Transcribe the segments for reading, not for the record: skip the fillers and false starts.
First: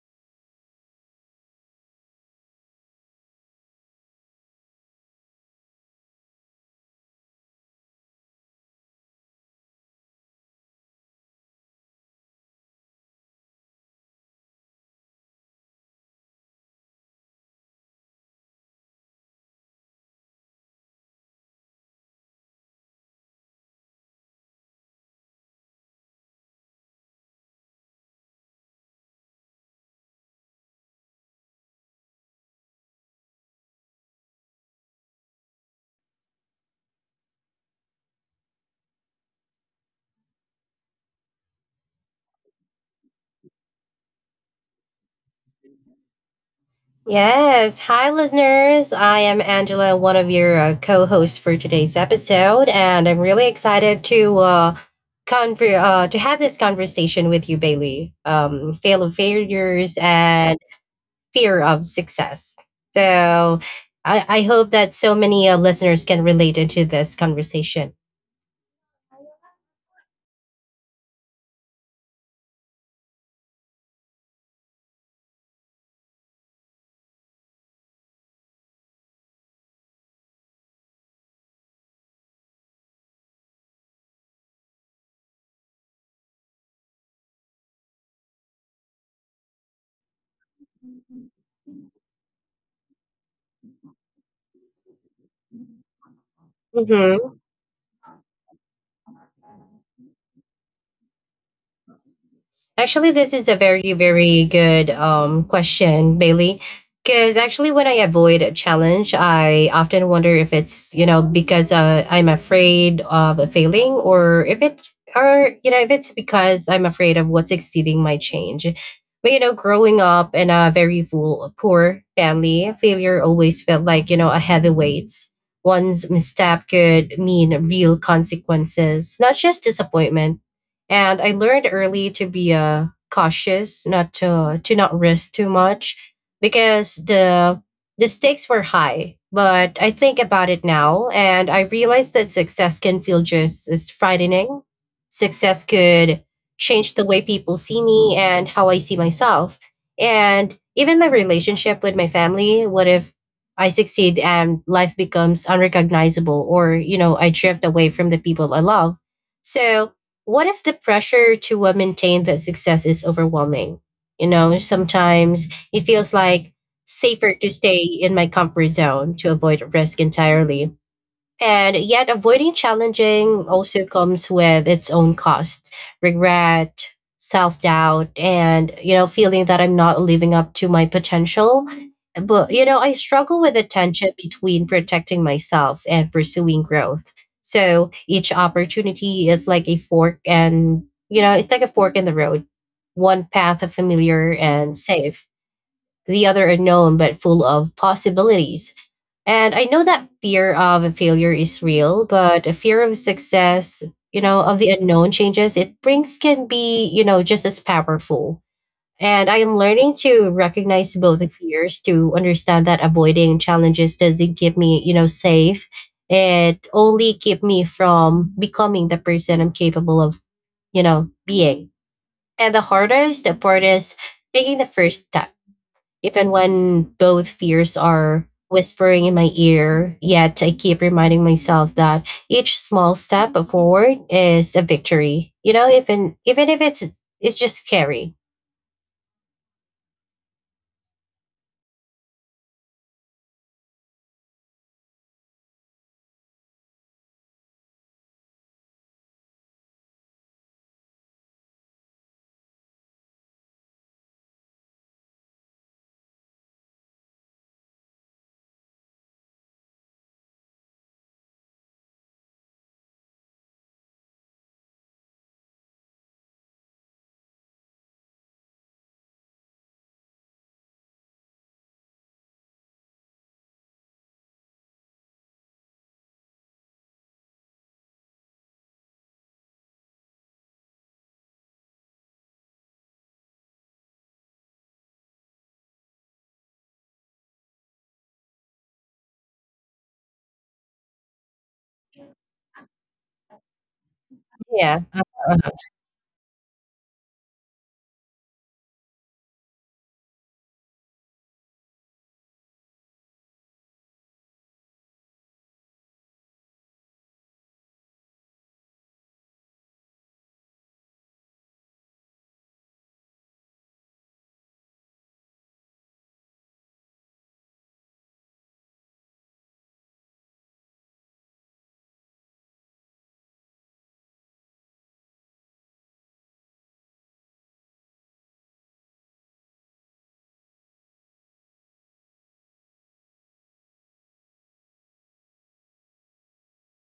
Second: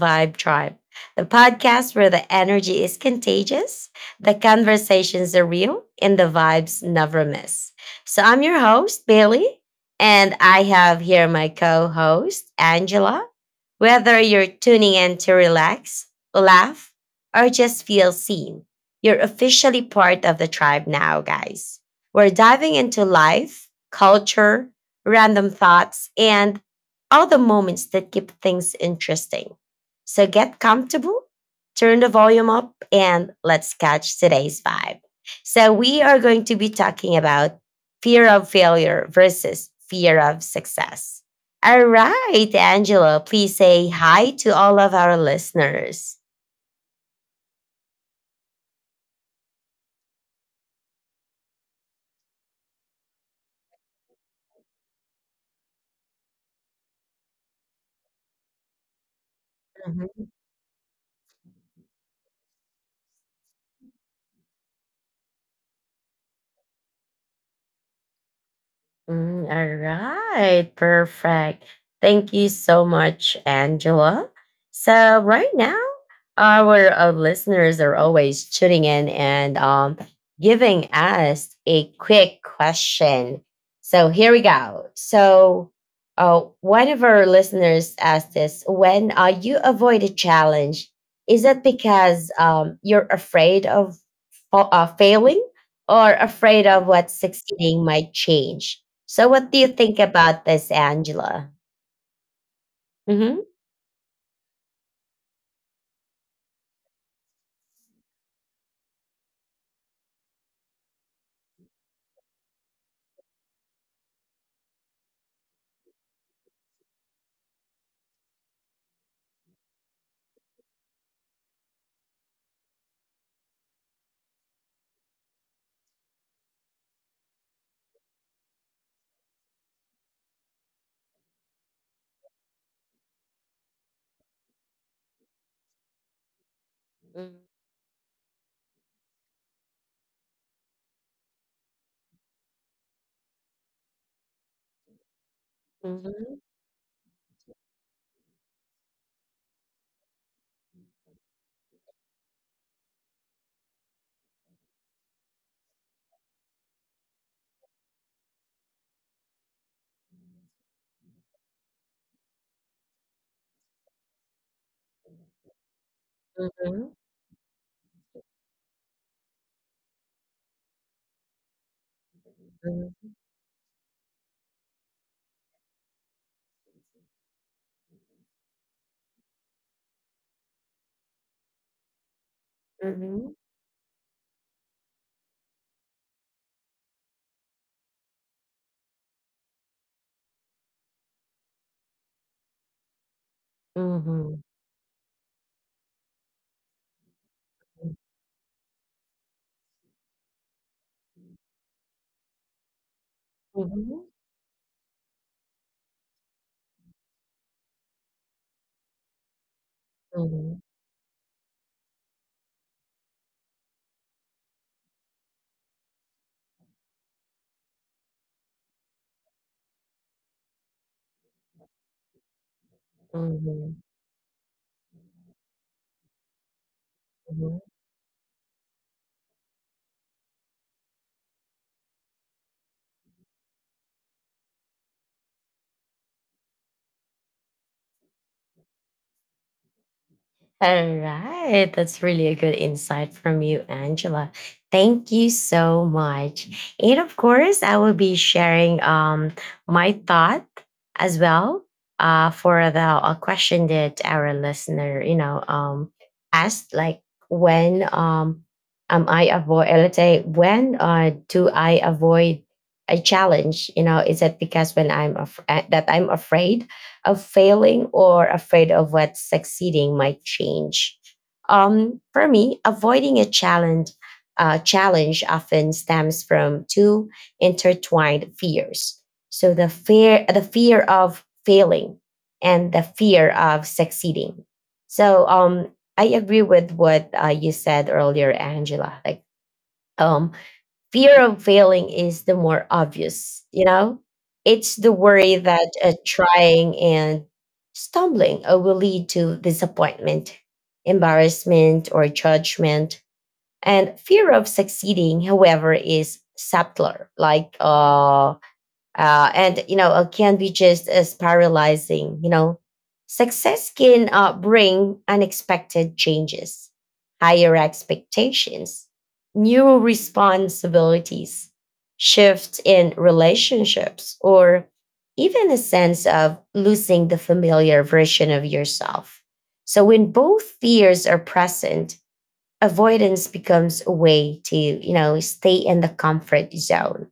Vibe Tribe, the podcast where the energy is contagious, the conversations are real, and the vibes never miss. So, I'm your host, Bailey, and I have here my co host, Angela. Whether you're tuning in to relax, laugh, or just feel seen, you're officially part of the tribe now, guys. We're diving into life, culture, random thoughts, and are the moments that keep things interesting. So get comfortable, turn the volume up, and let's catch today's vibe. So, we are going to be talking about fear of failure versus fear of success. All right, Angelo, please say hi to all of our listeners. Yes. Hi, listeners. I am Angela, one of your co hosts for today's episode. And I'm really excited to. To have this conversation with you, Bailey. Fail of failures and fear of success. So, I hope that so many listeners can relate into this conversation. Mm, all right, perfect. Thank you so much, Angela. So right now, our listeners are always tuning in and giving us a quick question. So here we go. So one of our listeners asked this: when you avoid a challenge, is it because you're afraid of failing, or afraid of what succeeding might change? So, what do you think about this, Angela? Mm-hmm. Actually, this is a very, very good question, Bailey. Because actually, when I avoid a challenge, I often wonder if it's because I'm afraid of failing or if it, or, you know, if it's because I'm afraid of what's exceeding my change. But, you know, growing up in a very full, poor family, failure always felt like, you know, a heavy weight. One's misstep could mean real consequences, not just disappointment, and I learned early to be cautious, not to to not risk too much because the stakes were high. But I think about it now, and I realize that success can feel just as frightening. Success Mm-hmm. could change the way people see me and how I see myself, and even my relationship with my family. What if I succeed and life becomes unrecognizable, or you know, I drift away from the people I love? So what if the pressure to maintain that success is overwhelming? You know, sometimes it feels Mm-hmm. like safer to stay in my comfort zone to avoid risk entirely. And yet, avoiding Mm-hmm. challenging also comes with its own cost, regret, self doubt, and, you know, feeling that I'm not living up to my potential. But, you know, Mm-hmm. I struggle with the tension between protecting myself and pursuing growth. So each opportunity is like a you know, it's like a fork in the road. One path of Mm-hmm. familiar and safe, the other unknown but full of possibilities, and I know that fear of failure is real, but a fear of Mm-hmm. success, you know, of the unknown changes it brings can be, you know, just as powerful. And I am learning to recognize both the fears, to understand that avoiding challenges doesn't keep me, you know, safe. It only keep me from becoming the person I'm capable of, you know, being. And the hardest part is taking the first step if and when Mm-hmm. both fears are whispering in my ear, yet I keep reminding myself that each small step forward is a victory. You know, even if it's just scary. All right. That's really a good insight from you, Angela. Thank you so much. And of course, I will be sharing my thought as well for the a question that our listener, asked, like, when am I avoid, let's say, when do I avoid a challenge? You know, is it because, when I'm that I'm afraid of failing, or afraid of what succeeding might change? For me, avoiding a challenge often stems from two intertwined fears. So the fear of failing, and the fear of succeeding. So, I agree with what you said earlier, Angela. Like um, fear of failing is the more obvious, you know? It's the Yeah. worry that trying and stumbling will lead to disappointment, embarrassment, or judgment. And fear of succeeding, however, is subtler, and can be just as paralyzing. Success can bring unexpected changes, higher expectations, new responsibilities, shifts in relationships, or even a sense of losing the familiar version of yourself. So when both fears are present, avoidance becomes a way to, stay in the comfort zone,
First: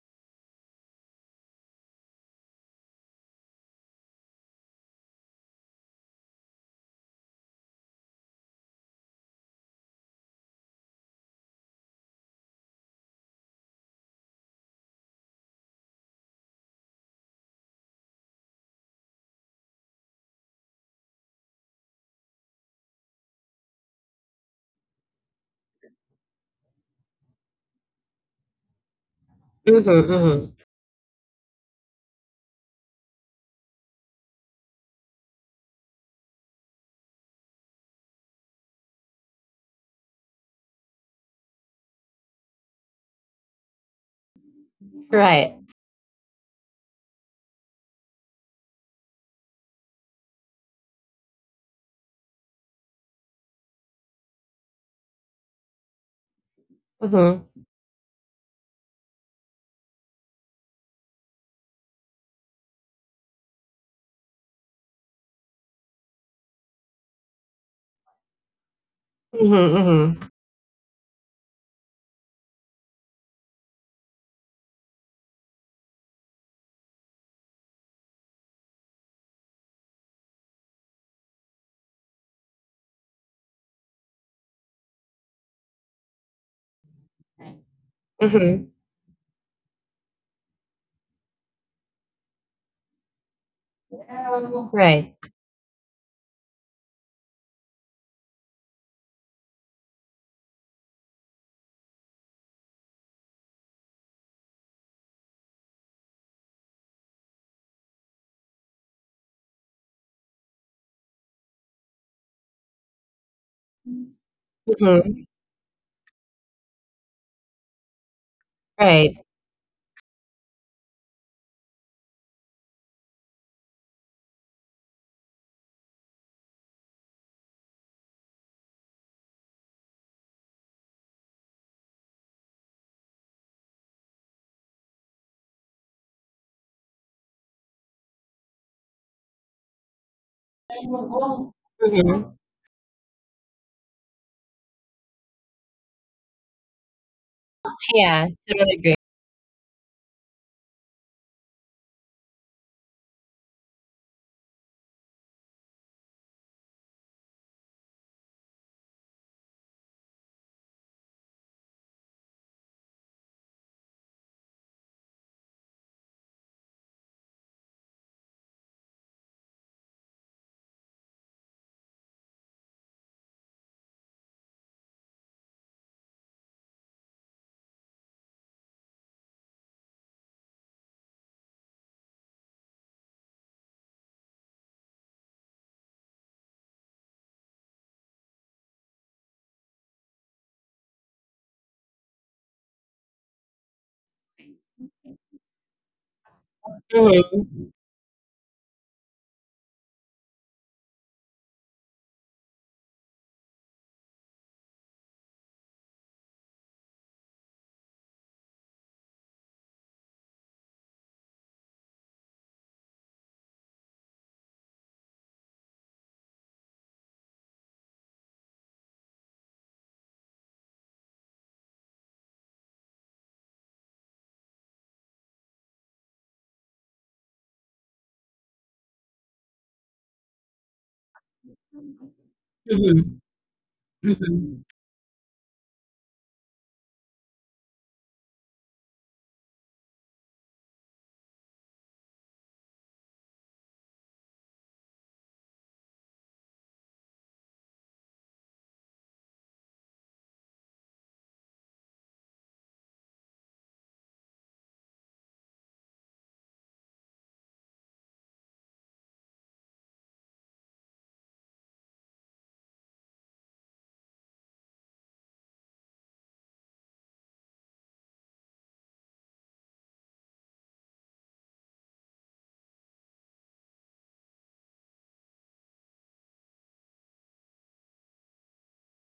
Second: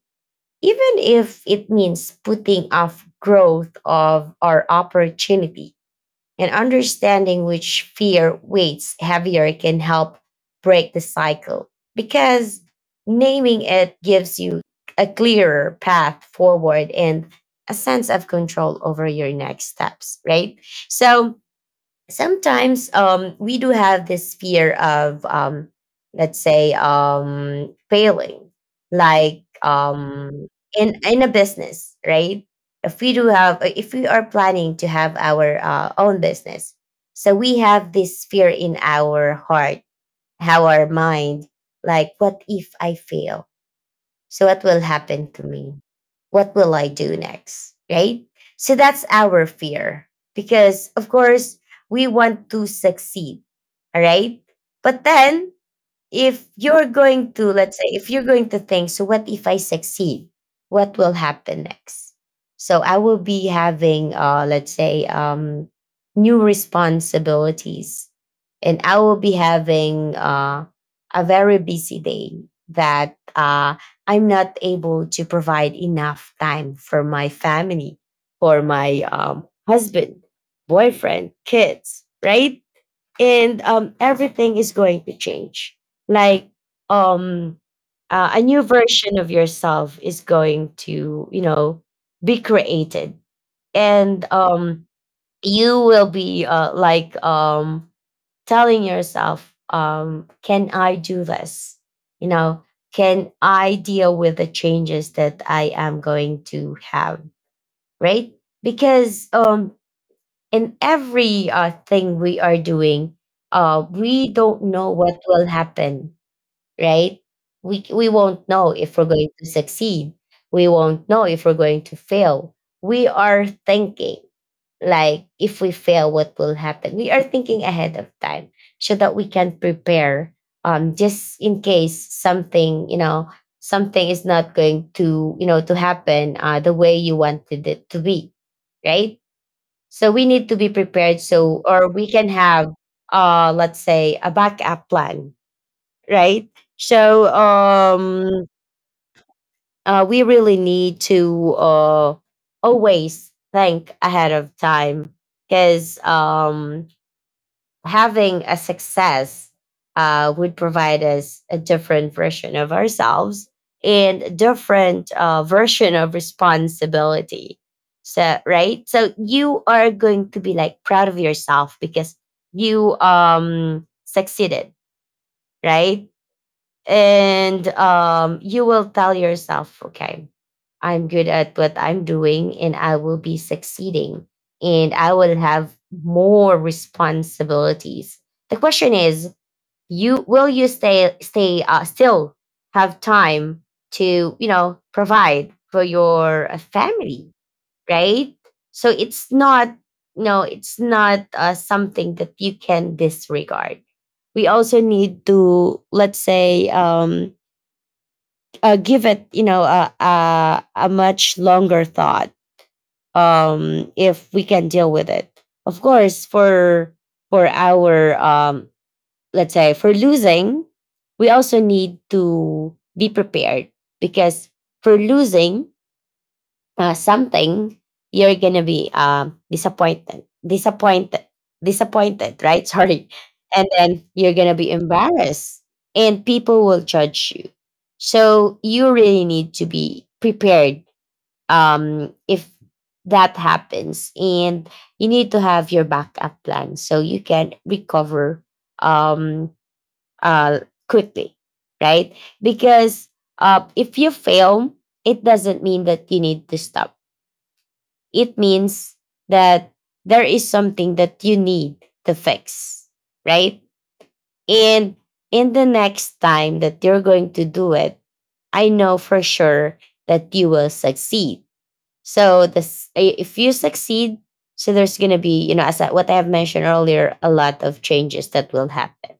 even if it means putting off growth of our opportunity. And understanding which fear weighs heavier can help break the cycle, because naming it gives you a clearer path forward and a sense of control over your next steps, right? So, sometimes, we do have this fear of, let's say, failing, like, Mm-hmm, mm-hmm. In a business, right? If we are planning to have our own business, so we have this fear in our heart, our mind, like, what if I fail? So, what will happen to Right. me? What will I do next? Right? So, that's our fear, because, of course, we want to succeed. All right. But then, if you're going Mm-hmm, to, let's say, if you're going to think, so what if I succeed? What will happen next? So I will be having, let's say, new responsibilities. And I will be having mm-hmm, a very busy day, that I'm not able to provide enough time for my family, for my husband, boyfriend, kids, right? And everything is going to change, like, um a new mm-hmm. version of yourself is going to, be created. And, Mm-hmm. Right. you will be, like, telling yourself, can I do this? you know can I deal with the changes that I am going to have, right? Because, in every thing we are doing, we don't know what Mm-hmm. will happen, right? We won't know if we're going Right. to succeed. We won't know if we're going to fail. We are thinking, like, if we fail, what will happen. We are thinking ahead of time, so that we can prepare, just in case something, something is not going to, to happen the way you wanted it to be, right? So we need to be prepared, so, or we Mm-hmm. can have, let's say, a backup plan, right? So, Yeah. Totally agree. We really need to always think ahead of time, because, having a success would provide us a different version of ourselves, and a different version of responsibility. So, right? So you are going to be, like, proud of yourself, because you succeeded, right? And, you will tell yourself, okay, I'm good at what I'm doing, and I will be succeeding, and I will have more responsibilities. The question is, you will you stay stay still have time to, provide for your family, Mm-hmm. right? So it's not. No, it's not something that you can disregard. We also need to, let's say, give it, a much longer thought, if we can deal with it. Of course, for our, let's say, for losing, we also need to be prepared, because for losing something, you're gonna be, disappointed, disappointed, disappointed, right? Sorry, and then you're gonna be Mm-hmm. embarrassed, and people will judge you. So you really need to be prepared, if that happens, and you need to have your backup plan so you can recover, um, uh, quickly, right? Because, if you fail, it doesn't mean that you need to stop. It means that there is something that you need to fix, right? And in the next time that you're going to do it, I know for sure that you will succeed. So if you succeed, so there's gonna be, you know, as what I have mentioned earlier, a lot of changes that will happen,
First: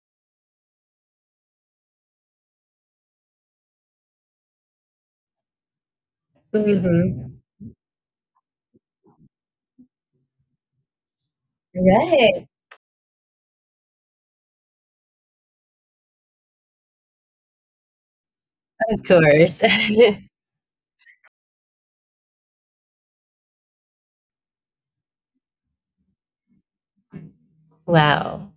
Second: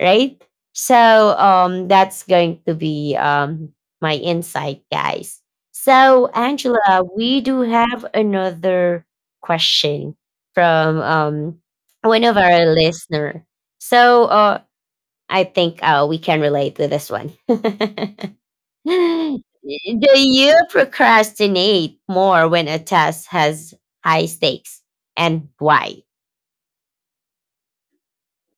right? So, that's going to be, my insight, guys. So, Mm-hmm. Angela, Mm-hmm. we do have another question from, one of Right. our listener. So I think we can relate with this one. Of course. Do you procrastinate more when a task has high stakes, and why? Wow.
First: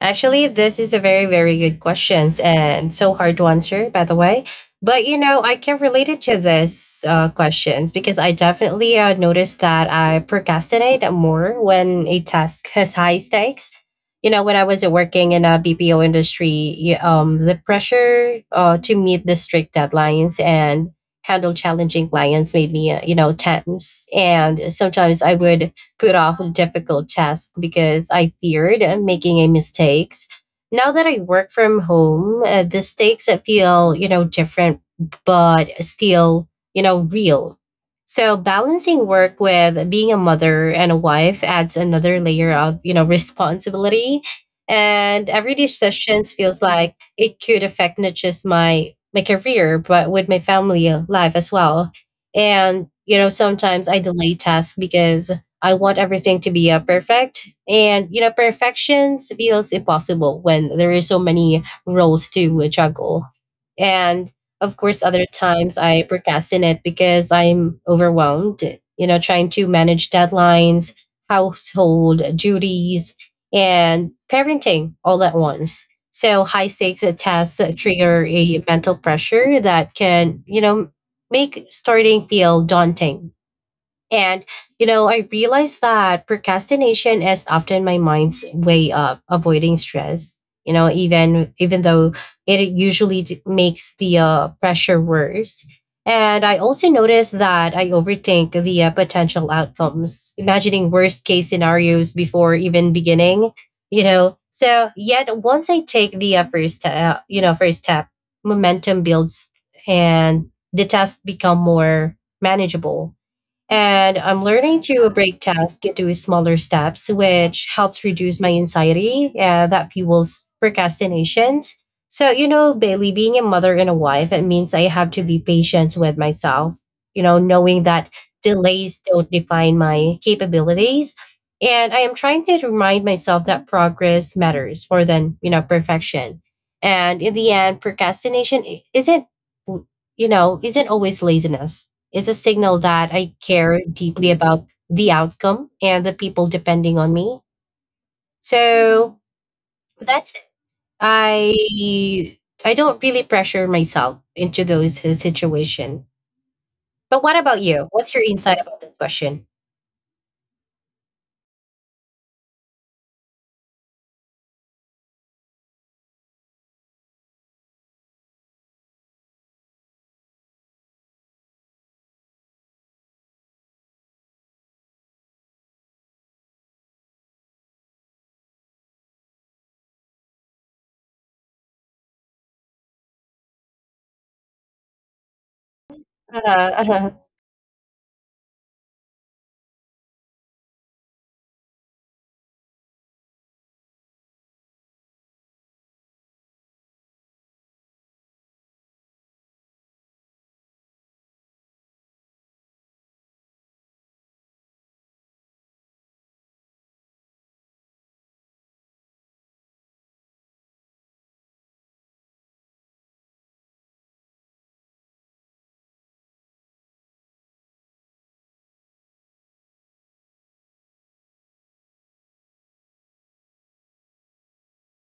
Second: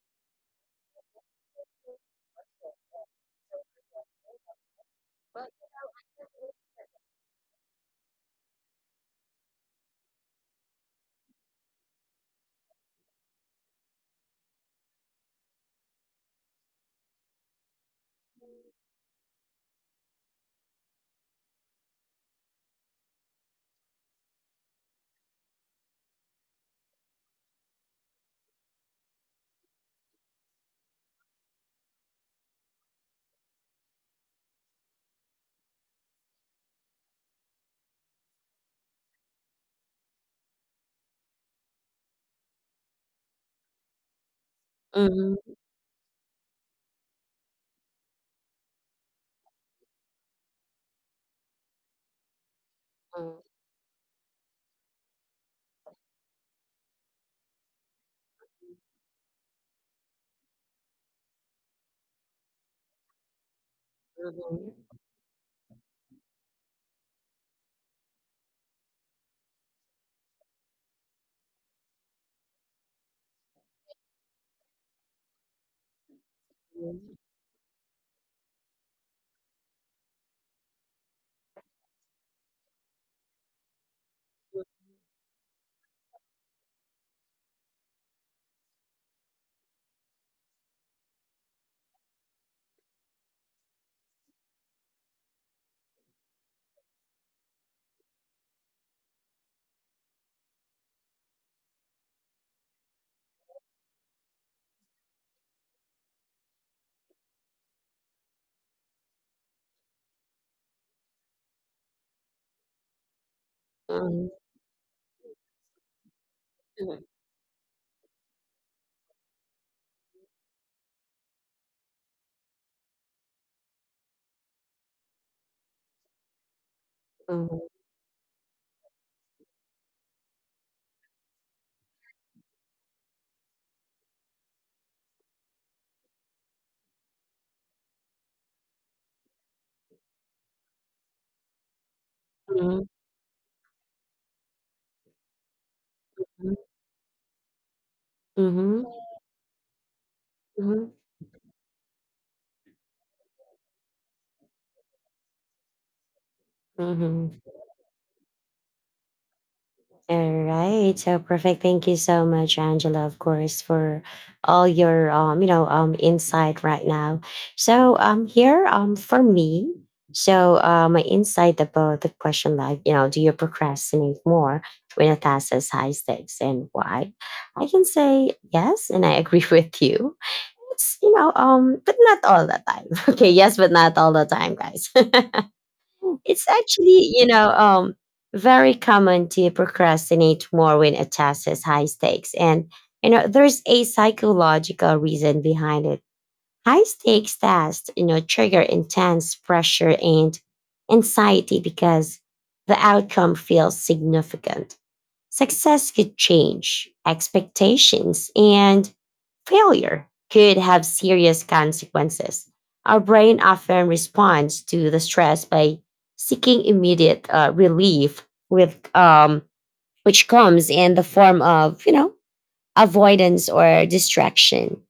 Actually, this is a very, very good questions and so hard to answer, by the way. But you know, I can relate it to this questions because I definitely noticed that I procrastinate more when a task has high stakes. You know, when I was working in a BPO industry, the pressure to meet the strict deadlines and handle challenging clients made me, you know, tense. And sometimes I would put off difficult tasks because I feared making a mistakes. Now that I work from home, the stakes feel, you know, different but still, you know, real. So balancing work with being a mother and a wife adds another layer of, you know, responsibility. And every Mhm, decision feels like it could affect not just my career, but with my family life as well. And you know, sometimes I delay tasks because I want everything to be perfect. And, you know, perfection feels impossible when there is so many roles to juggle. And of course, mhm, other times I procrastinate because I'm overwhelmed, you know, trying to manage deadlines, household duties, and parenting all at once. So high stakes tasks trigger a mental pressure that can, you know, make starting feel daunting and, you know, I realized that procrastination is often my mind's way of avoiding stress, you know, even though it usually makes the pressure worse. And I also noticed that I overthink the potential outcomes, imagining worst case scenarios before even beginning, you know. So, yet once I take the first step, momentum builds and the tasks become more manageable, and mhm, I'm mhm, learning to break tasks into smaller steps, mhm, which helps reduce my anxiety that fuels procrastinations. So, you know, Bailey, being a mother and a wife, it means I have to be patient with myself, you know, knowing that delays don't define my capabilities. And I am trying to remind myself that progress matters more than, you know, perfection. And in the end, procrastination I- isn't, you know, isn't always laziness, it's a signal mhm, that mhm, I care deeply about the outcome and the people depending on me. mhm, So mhm, that's it. mhm. I I don't really pressure myself into those situation. But what Mhm. about you? What's your insight about this question? All right. So perfect. Thank you so much, Angela, of course, for all your insight right now. So here, for me, so my insight about the question, like, you know, do you procrastinate more when a task has high stakes, and why? I can say yes, and I agree with you. It's, you know, but not all the time. Okay, yes, but not all the time, guys. It's Uh, actually, you know, very common to procrastinate more when a task has high stakes. And, you know, there's a psychological reason behind it. High stakes tasks, you know, trigger intense pressure and anxiety, because the outcome feels significant. Success could change expectations, and failure could have serious consequences. Our brain often responds to the stress by seeking immediate relief, with which comes in the form of, avoidance or distraction.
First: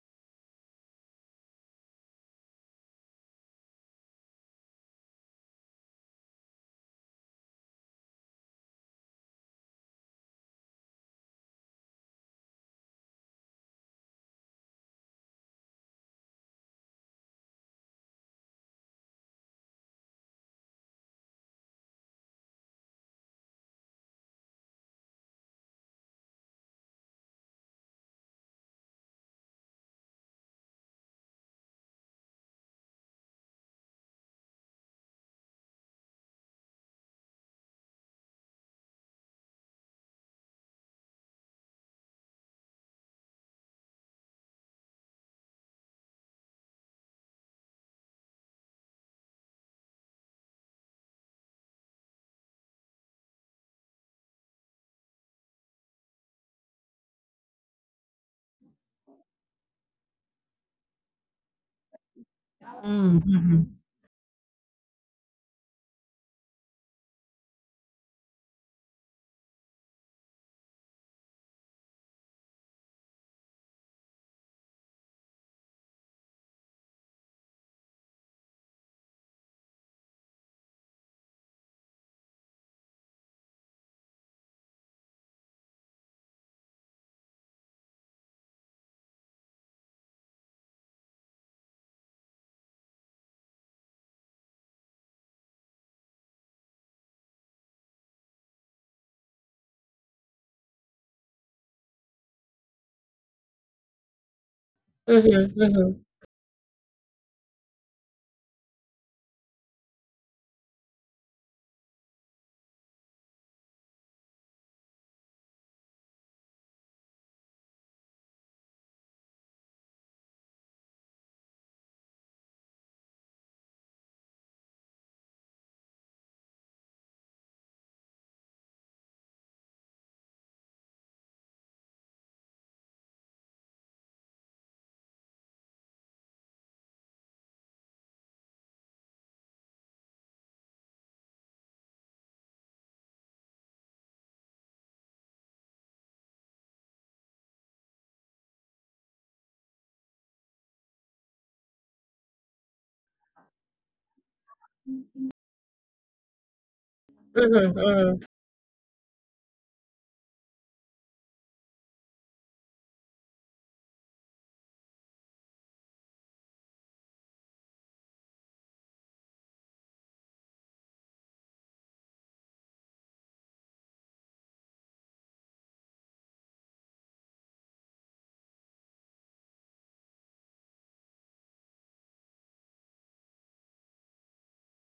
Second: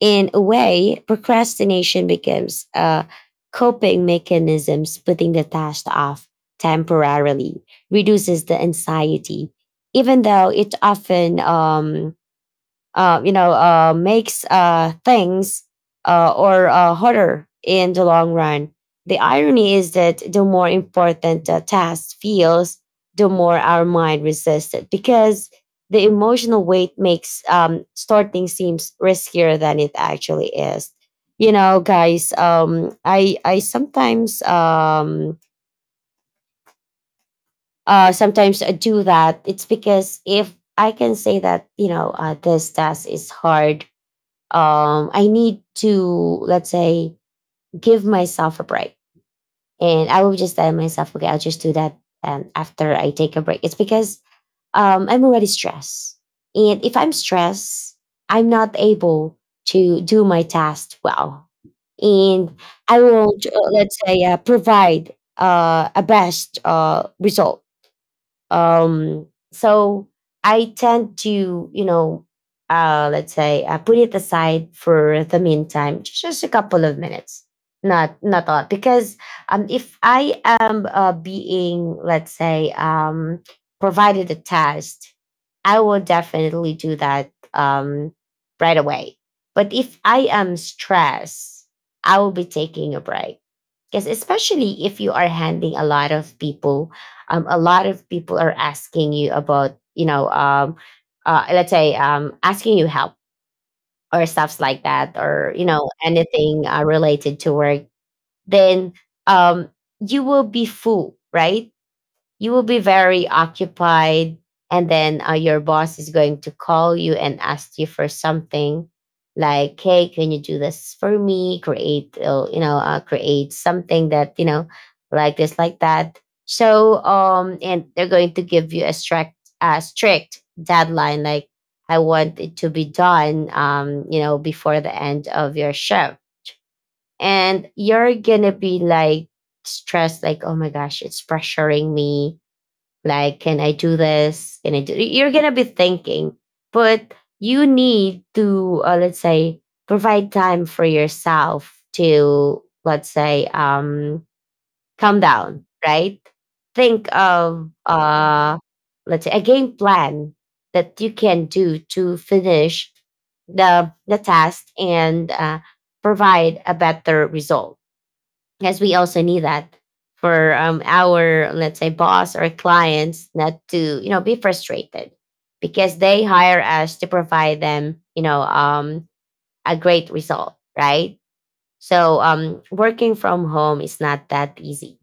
In a way, procrastination becomes a coping mechanism. Putting the task off temporarily reduces the anxiety, even though it often, you know, makes things, or harder in the long run. The irony is that the more important a task feels, the more our mind resists it, because the emotional weight makes, starting seems riskier than it actually is. You know, guys, I sometimes sometimes I do that. It's because, if I can say that, this task is hard, I need to, let's say, give myself a break. And I will just tell myself, okay, I'll just do that after I take a break. It's because, I'm already stressed. And if I'm stressed, I'm not able to do my task well. And I will, mm, let's say, provide a best result, so I tend to, you know, let's say, put it aside for the meantime, just a couple of minutes, not a lot, because, if I am being, let's say, provided a test, I will definitely do that right away. But if I am stressed, I will be taking a break because especially if you are handling a lot of people, a lot of people are asking you about let's say, asking you help or stuffs like that, or mhm, anything related to work. Then um, you will be full, right? You will be very occupied, and then your boss is going to call you and ask you for something like, hey, can you do this for me? Create create something that like this, like that. So and they're going to give you a strict deadline like, I want it to be done before the end of your shift. And you're gonna be like stressed like, oh my gosh, it's pressuring me, like, can I do this? Can I do? You're gonna be thinking. But you need to let's say provide time for yourself to, let's say, calm down, right? Think of mhm, mhm, let's say a game plan that you can do to finish the task and provide a better result. Yes, we also need that for our, let's say, boss or clients not to, you know, be frustrated because they hire us to provide them, a great result, right? So working from home is not that easy.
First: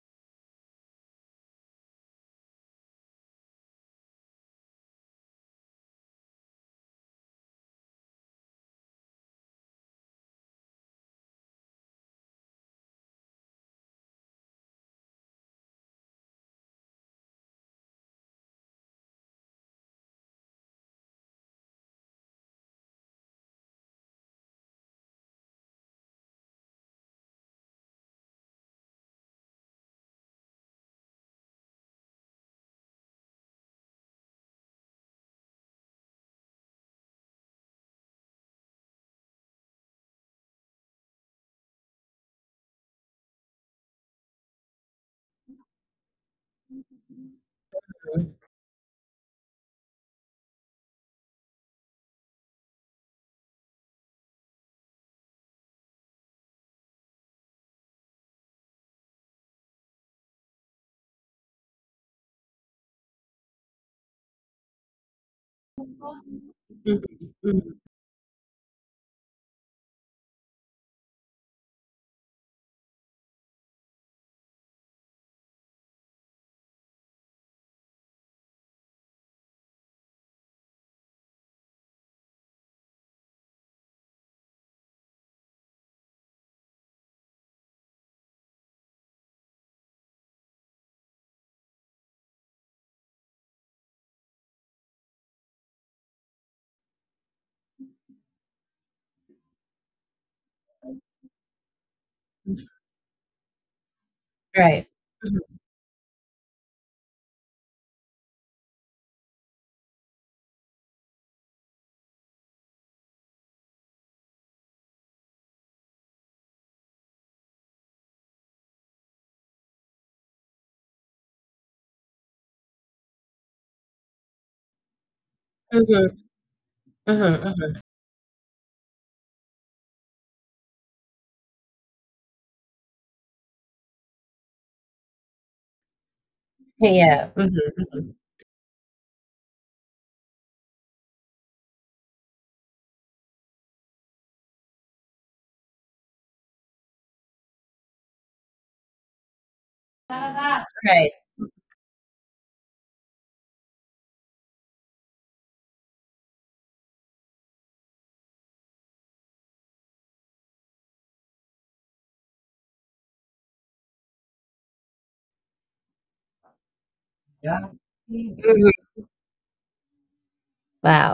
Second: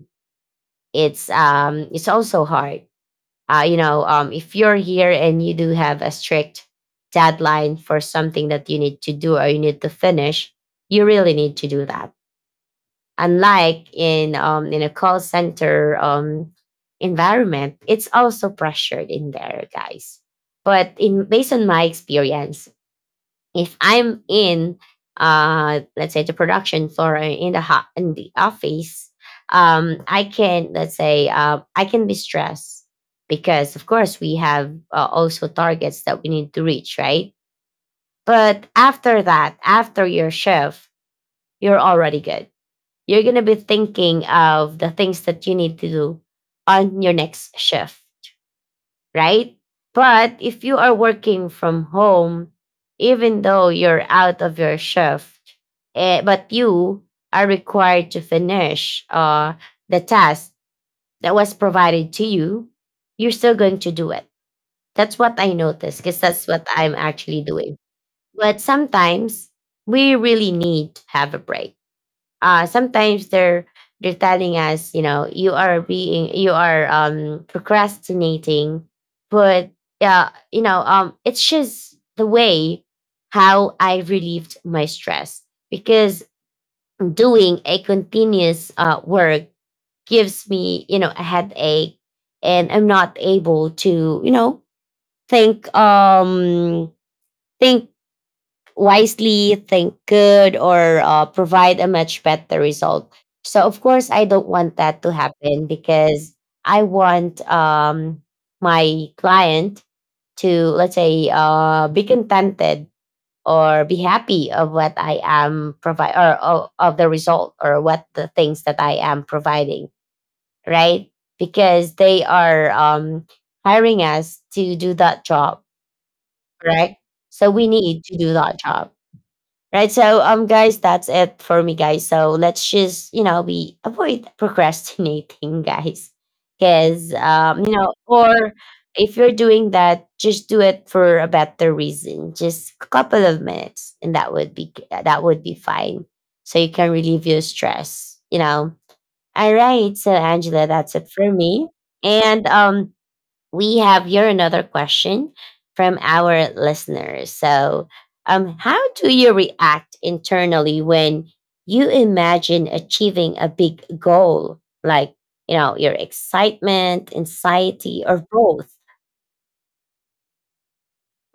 It's also hard. If you're here and you do have a strict deadline for something that you need to do or you need to finish, you really need to do that, unlike in a call center environment. It's also pressured in there, guys. But in, based on my experience, if I'm in, let's say, the production floor or in the in the office, I can, let's say, I can be stressed because of course we have also targets that we need to reach, right? But after that, after your shift, you're already good. You're going to be thinking of the things that you need to do on your next shift, right? But if you are working from home, even though you're out of your shift, eh, but you are required to finish the task that was provided to you, you're still going to do it. That's what I noticed, because that's what I'm mhm, actually mhm, doing. mhm, But sometimes we really need to have a break. Sometimes they're telling us, you know, you are being, you are procrastinating. But yeah, it's just the way how I relieved my stress, because doing a continuous work gives me, you know, a headache, and I'm not able to, you know, think um think wisely, think good, or provide a much better result. So, of course, I don't want Right. that to happen because I want my client to, let's say, be contented or be happy of what I am provide, or of the result, or what the things that I am providing, right? Because they are hiring us to do that job, Mhm, correct? So we mhm, mhm. need to do that job. Right. So, guys, that's it for me, guys. So let's just, you know, we avoid procrastinating, guys. Cause Yeah. You mhm, know, or if you're doing that, just do it for a better reason. Just a couple of minutes, and that would be that would be fine. So you can relieve your stress, you know. All right. So Angela, that's it Right. for me. And we have here another question from our listeners. So, how do you react internally when you imagine achieving a big goal, like, you know, your excitement, Yeah. anxiety, or both?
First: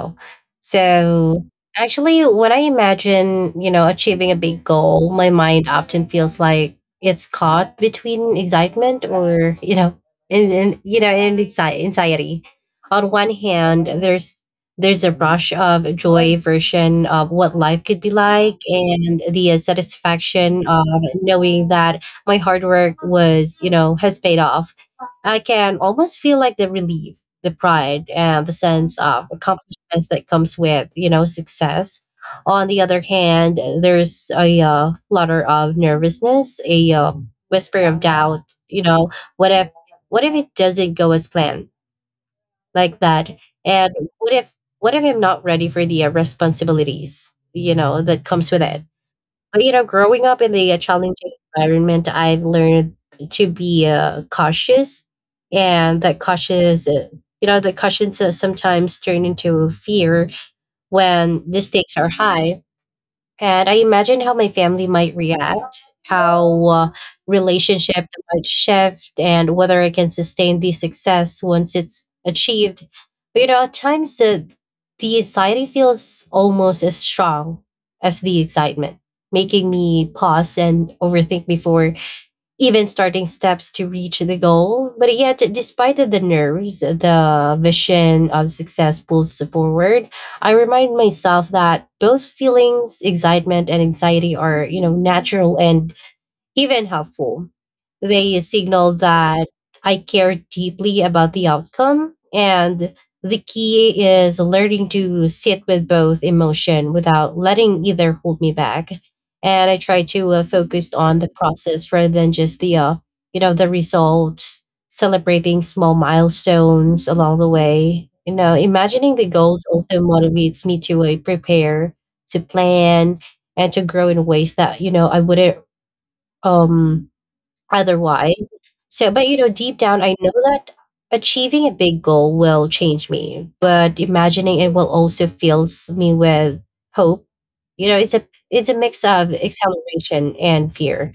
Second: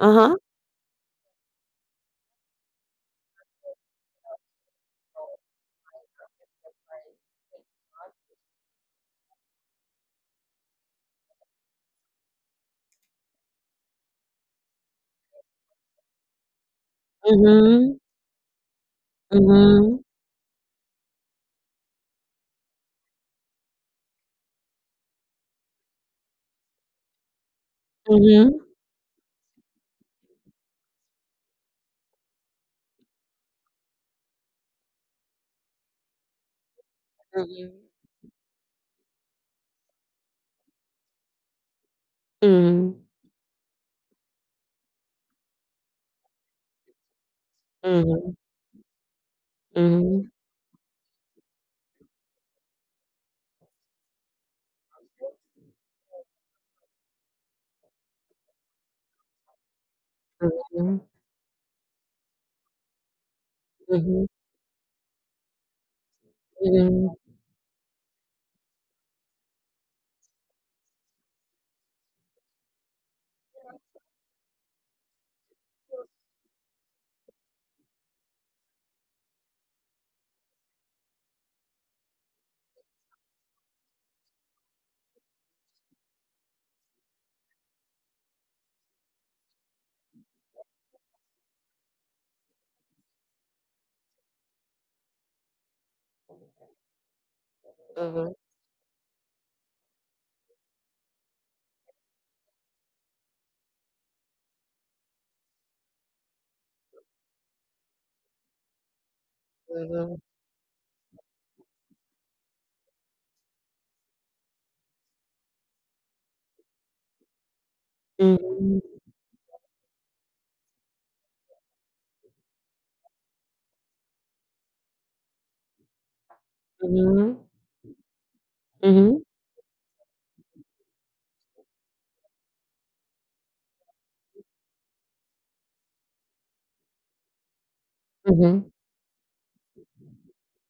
Uh huh. So actually, when I imagine, you know, achieving a big goal, my mind often feels like it's caught between excitement or, you know, and anxiety. On one hand, there's a rush of joy version of what life could Mm-hmm. be like and the Mm-hmm. satisfaction of knowing that my hard work was, you know, has paid off. I can almost feel like the relief, the pride and the Mm-hmm. sense of accomplishment that comes with you know success. On the other hand there's a flutter of nervousness, a whisper of doubt, you know, what if what if it doesn't go as planned, like Mm-hmm. that, and what if I'm not ready for the responsibilities you know that Mm-hmm. comes with it. But, you know, Mm-hmm. growing up in the challenging environment, I've learned to be cautious, and that you know, the cautions sometimes turn into fear Mm-hmm. when the stakes are high. And I imagine how Mm-hmm. my family might react, how relationship might shift, and whether I can sustain the success once it's achieved. But you know, at times the anxiety feels almost as strong as the excitement, making me pause and overthink before even starting steps to reach the goal. But yet, despite the nerves, the vision of success pulls forward. I remind myself that those feelings, excitement and anxiety, are you know natural and even helpful. They signal that I care deeply about the outcome. And the key is learning to sit with both emotion without letting either hold me back. And I try to Mm-hmm. focus on the process rather than just the you know, the results, celebrating small milestones along the way. You know, imagining Mm-hmm. the goals also motivates me to prepare, to plan, and to grow in ways that you know I wouldn't um, Mm-hmm. otherwise. So, but you know, deep down, I know that achieving a big goal will change me, but imagining it will also fills me with hope. You know, it's a mix Mm-hmm. of acceleration and fear.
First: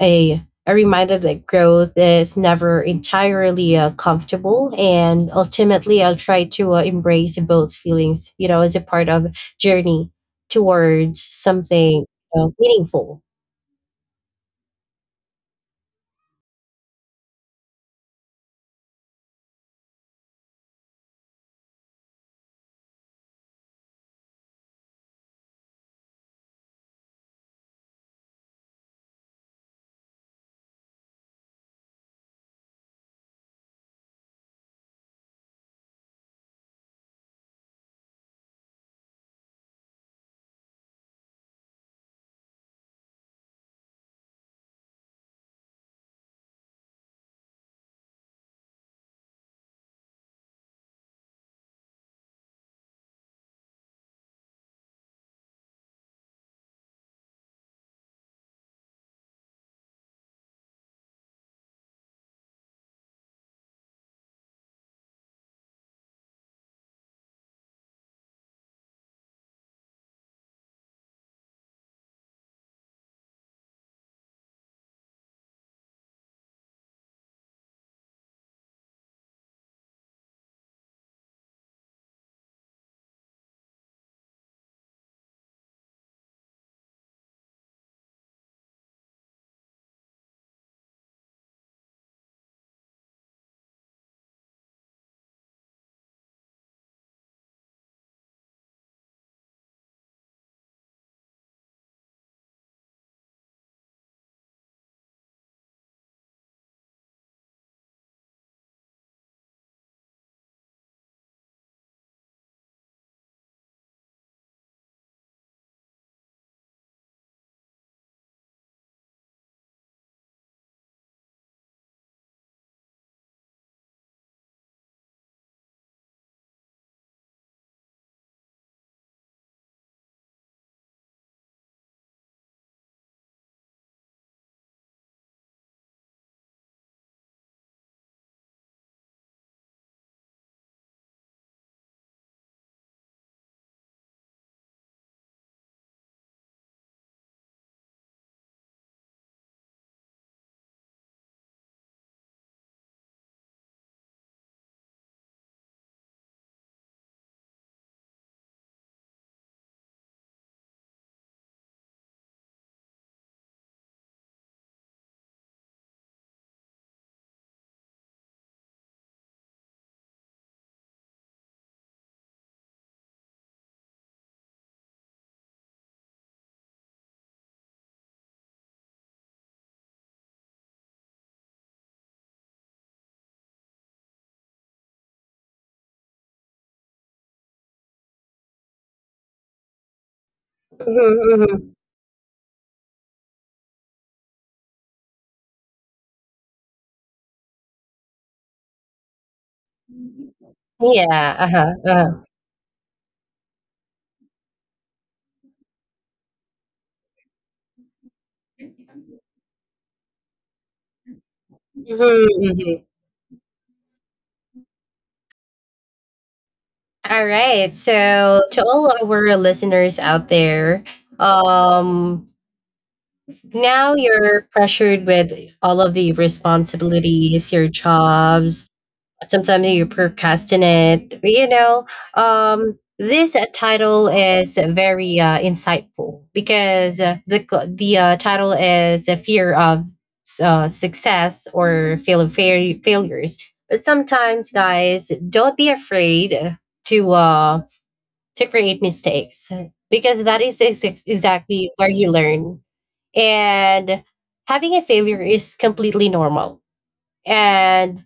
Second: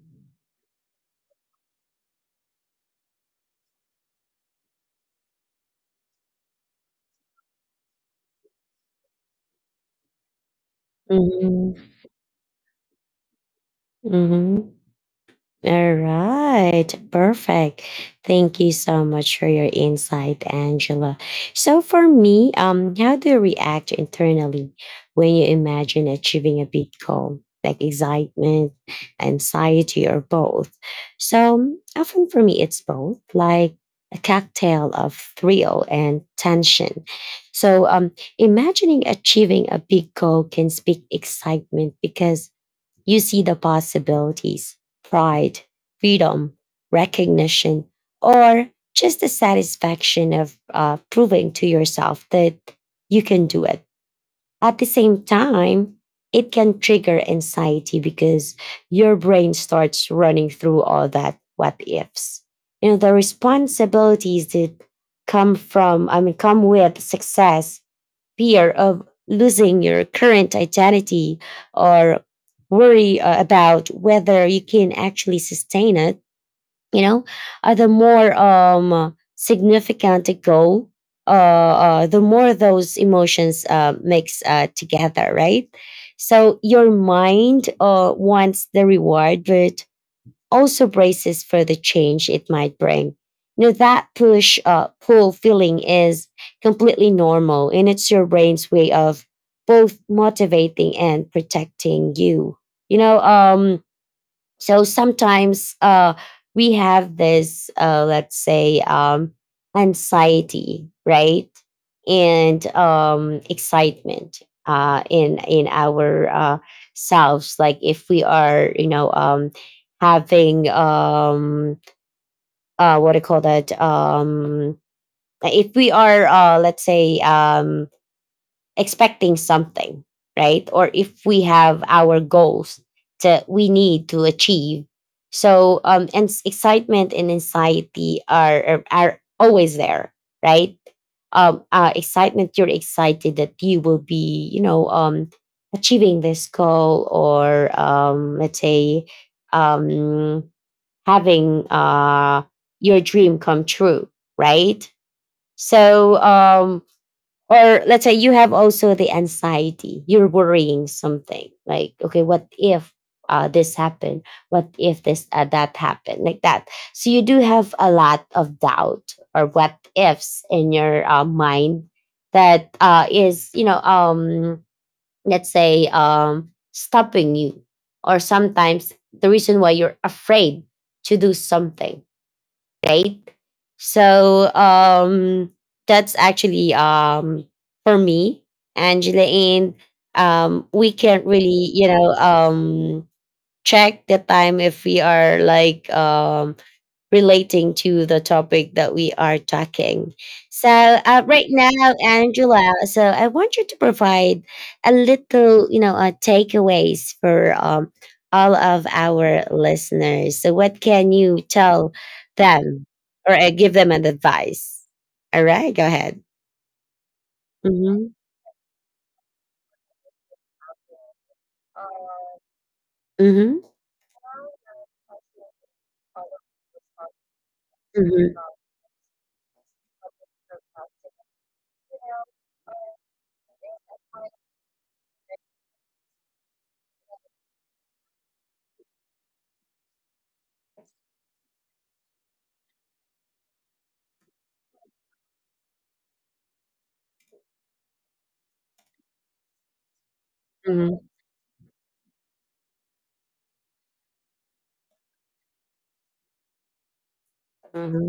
A reminder that growth is never entirely comfortable, and ultimately, I'll try to embrace both feelings. You know, as a part of journey towards Mhm. something you know, meaningful. Mhm. All right. Perfect. Thank you so much for your insight, Angela. So for me, how do you react internally when you imagine achieving a big goal, like excitement, anxiety, or both? So often for me, it's both, like a cocktail of thrill and tension. So imagining achieving a big goal can speak excitement because you see the possibilities, pride, freedom, recognition, or just the satisfaction of proving to yourself that you can do it. At the same time, it can trigger anxiety because your brain starts running through all that what ifs. You know, the responsibilities that come from, I mean, come with success, fear of losing your current identity, or worry about whether you can actually sustain it, you know. The more significant the goal, the more those emotions mix together, right? So your mind wants the reward, but also braces for the change it might bring. You know, that push, pull feeling is completely normal, and it's your brain's way of both motivating and protecting you. You know, um, so sometimes we have this, let's say, anxiety, right, and excitement in our selves. Like if we are, you know, having what do you call that? If we are, let's say, expecting something, right? Or if we have our goals that we need to achieve. So, and excitement and anxiety are always there, right? Excitement, you're excited that you will be, you know, achieving this goal, or let's say, um, having your dream come true, right? So, or let's say you have also the anxiety, you're worrying something like, okay, what if this happened, what if this that happened, like that. So you do have a lot of doubt or what ifs in your mind that is, let's say, stopping you, or sometimes the reason why you're afraid to do something, right? So that's actually for me, Angela, and we can't Mhm, really, mhm. you know, check the time if we are like relating to the topic that we are talking. So, Yeah, right now, uh-huh, uh-huh. Angela, so I want you to provide a little, you know, takeaways for all of our listeners. So, what can you tell Mhm, mhm. them or give them an advice? All right, go ahead. Alright, Mm-hmm. so to all our listeners out there, um, Mm-hmm. now you're pressured with all of the responsibilities, your Mm-hmm. jobs, sometimes you procrastinate you know this title is very insightful because the title is a fear of success or failures, but sometimes guys don't be afraid to uh to create mistakes because that is Mm-hmm. exactly where you learn, and having a failure is completely normal, and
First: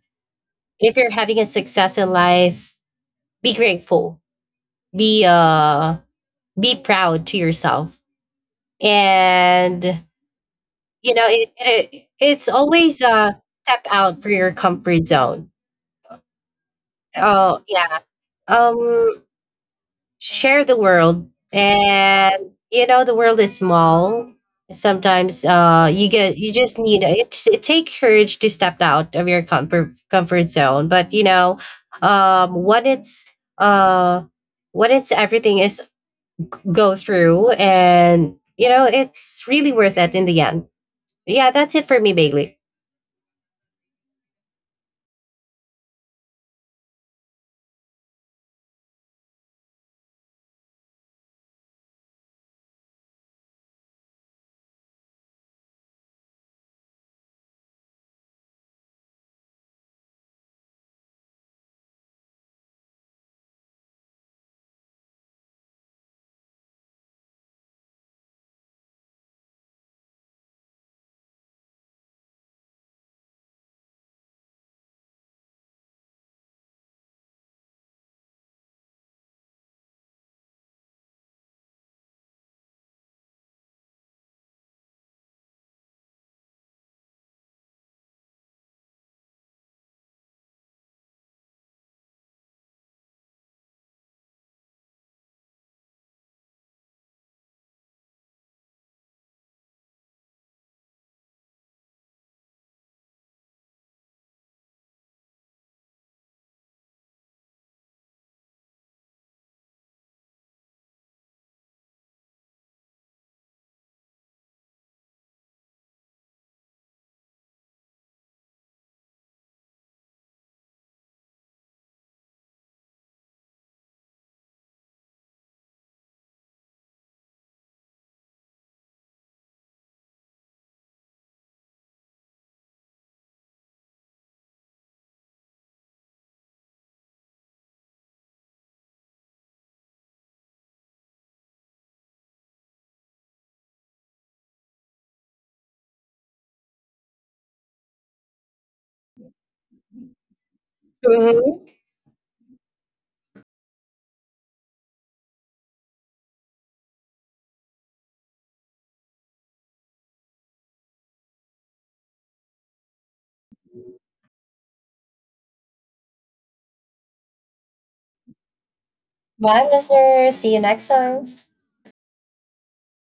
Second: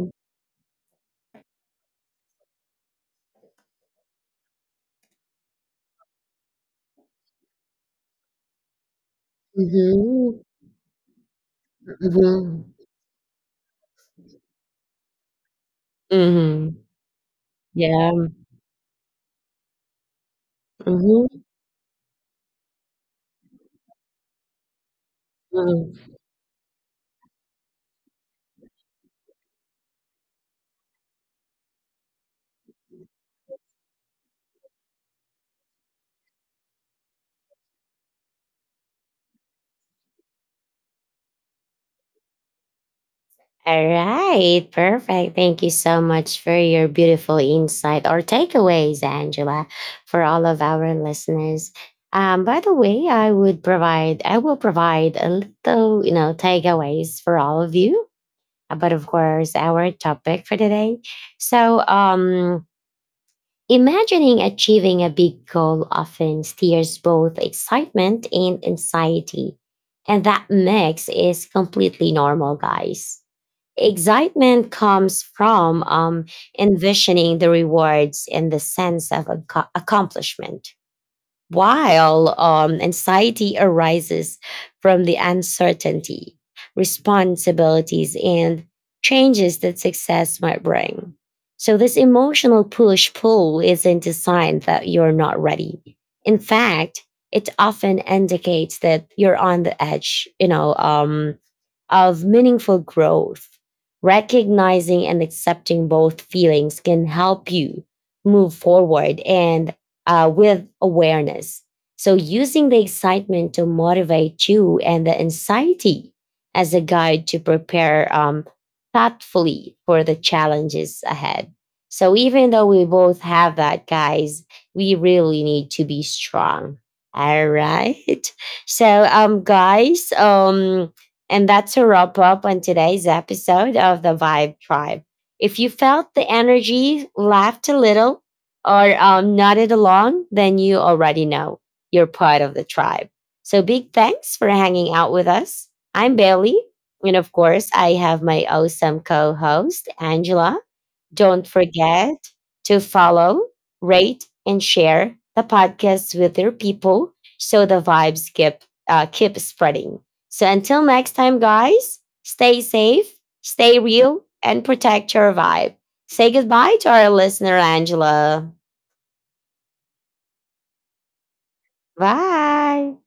if you're having a success in life, be grateful. Be uh be proud to yourself. And Mm-hmm. you know, it's Mm-hmm. always step out for your comfort zone. Mm-hmm. Oh yeah. Yeah. Um share the world Mm-hmm. and you know the world is small, sometimes you Mm-hmm. get you just need it, it takes courage to step out of your comfort zone, but you know when uh it's everything is go through and you know it's really worth it in the end. Yeah, that's it for me, Bailey. All right, perfect. Thank you so much for your beautiful insight or takeaways, Angela, for all of our listeners. By the way, I will provide a little, you know, takeaways for all of you. But of course, our topic for today. So, imagining achieving a big goal often steers both excitement and anxiety, and that mix is completely normal, guys. Excitement comes from envisioning the rewards and the sense of accomplishment, while anxiety arises from the uncertainty, responsibilities, and changes that success might bring. So, this emotional push pull isn't a sign that you're not ready. In fact, it often indicates that you're on the edge, of meaningful growth. Recognizing and accepting both feelings can help you move forward and with awareness. So, using the excitement to motivate you and the anxiety as a guide to prepare thoughtfully for the challenges ahead. So, even though we both have that, guys, we really need to be strong. All right. So, guys, and that's a wrap up on today's episode of the Vibe Tribe. If you felt the energy, laughed a little, or nodded along, then you already know you're part of the tribe. So big thanks for hanging out with us. I'm Bailey. And of course, I have my awesome co host, Angela. Don't Mhm. forget to follow, rate, and share the podcast with your people so the vibes keep, keep spreading. So until next time, guys, stay safe, stay real, and protect your vibe. Say goodbye to our listener, Angela. Bye listeners, see you next time. Bye.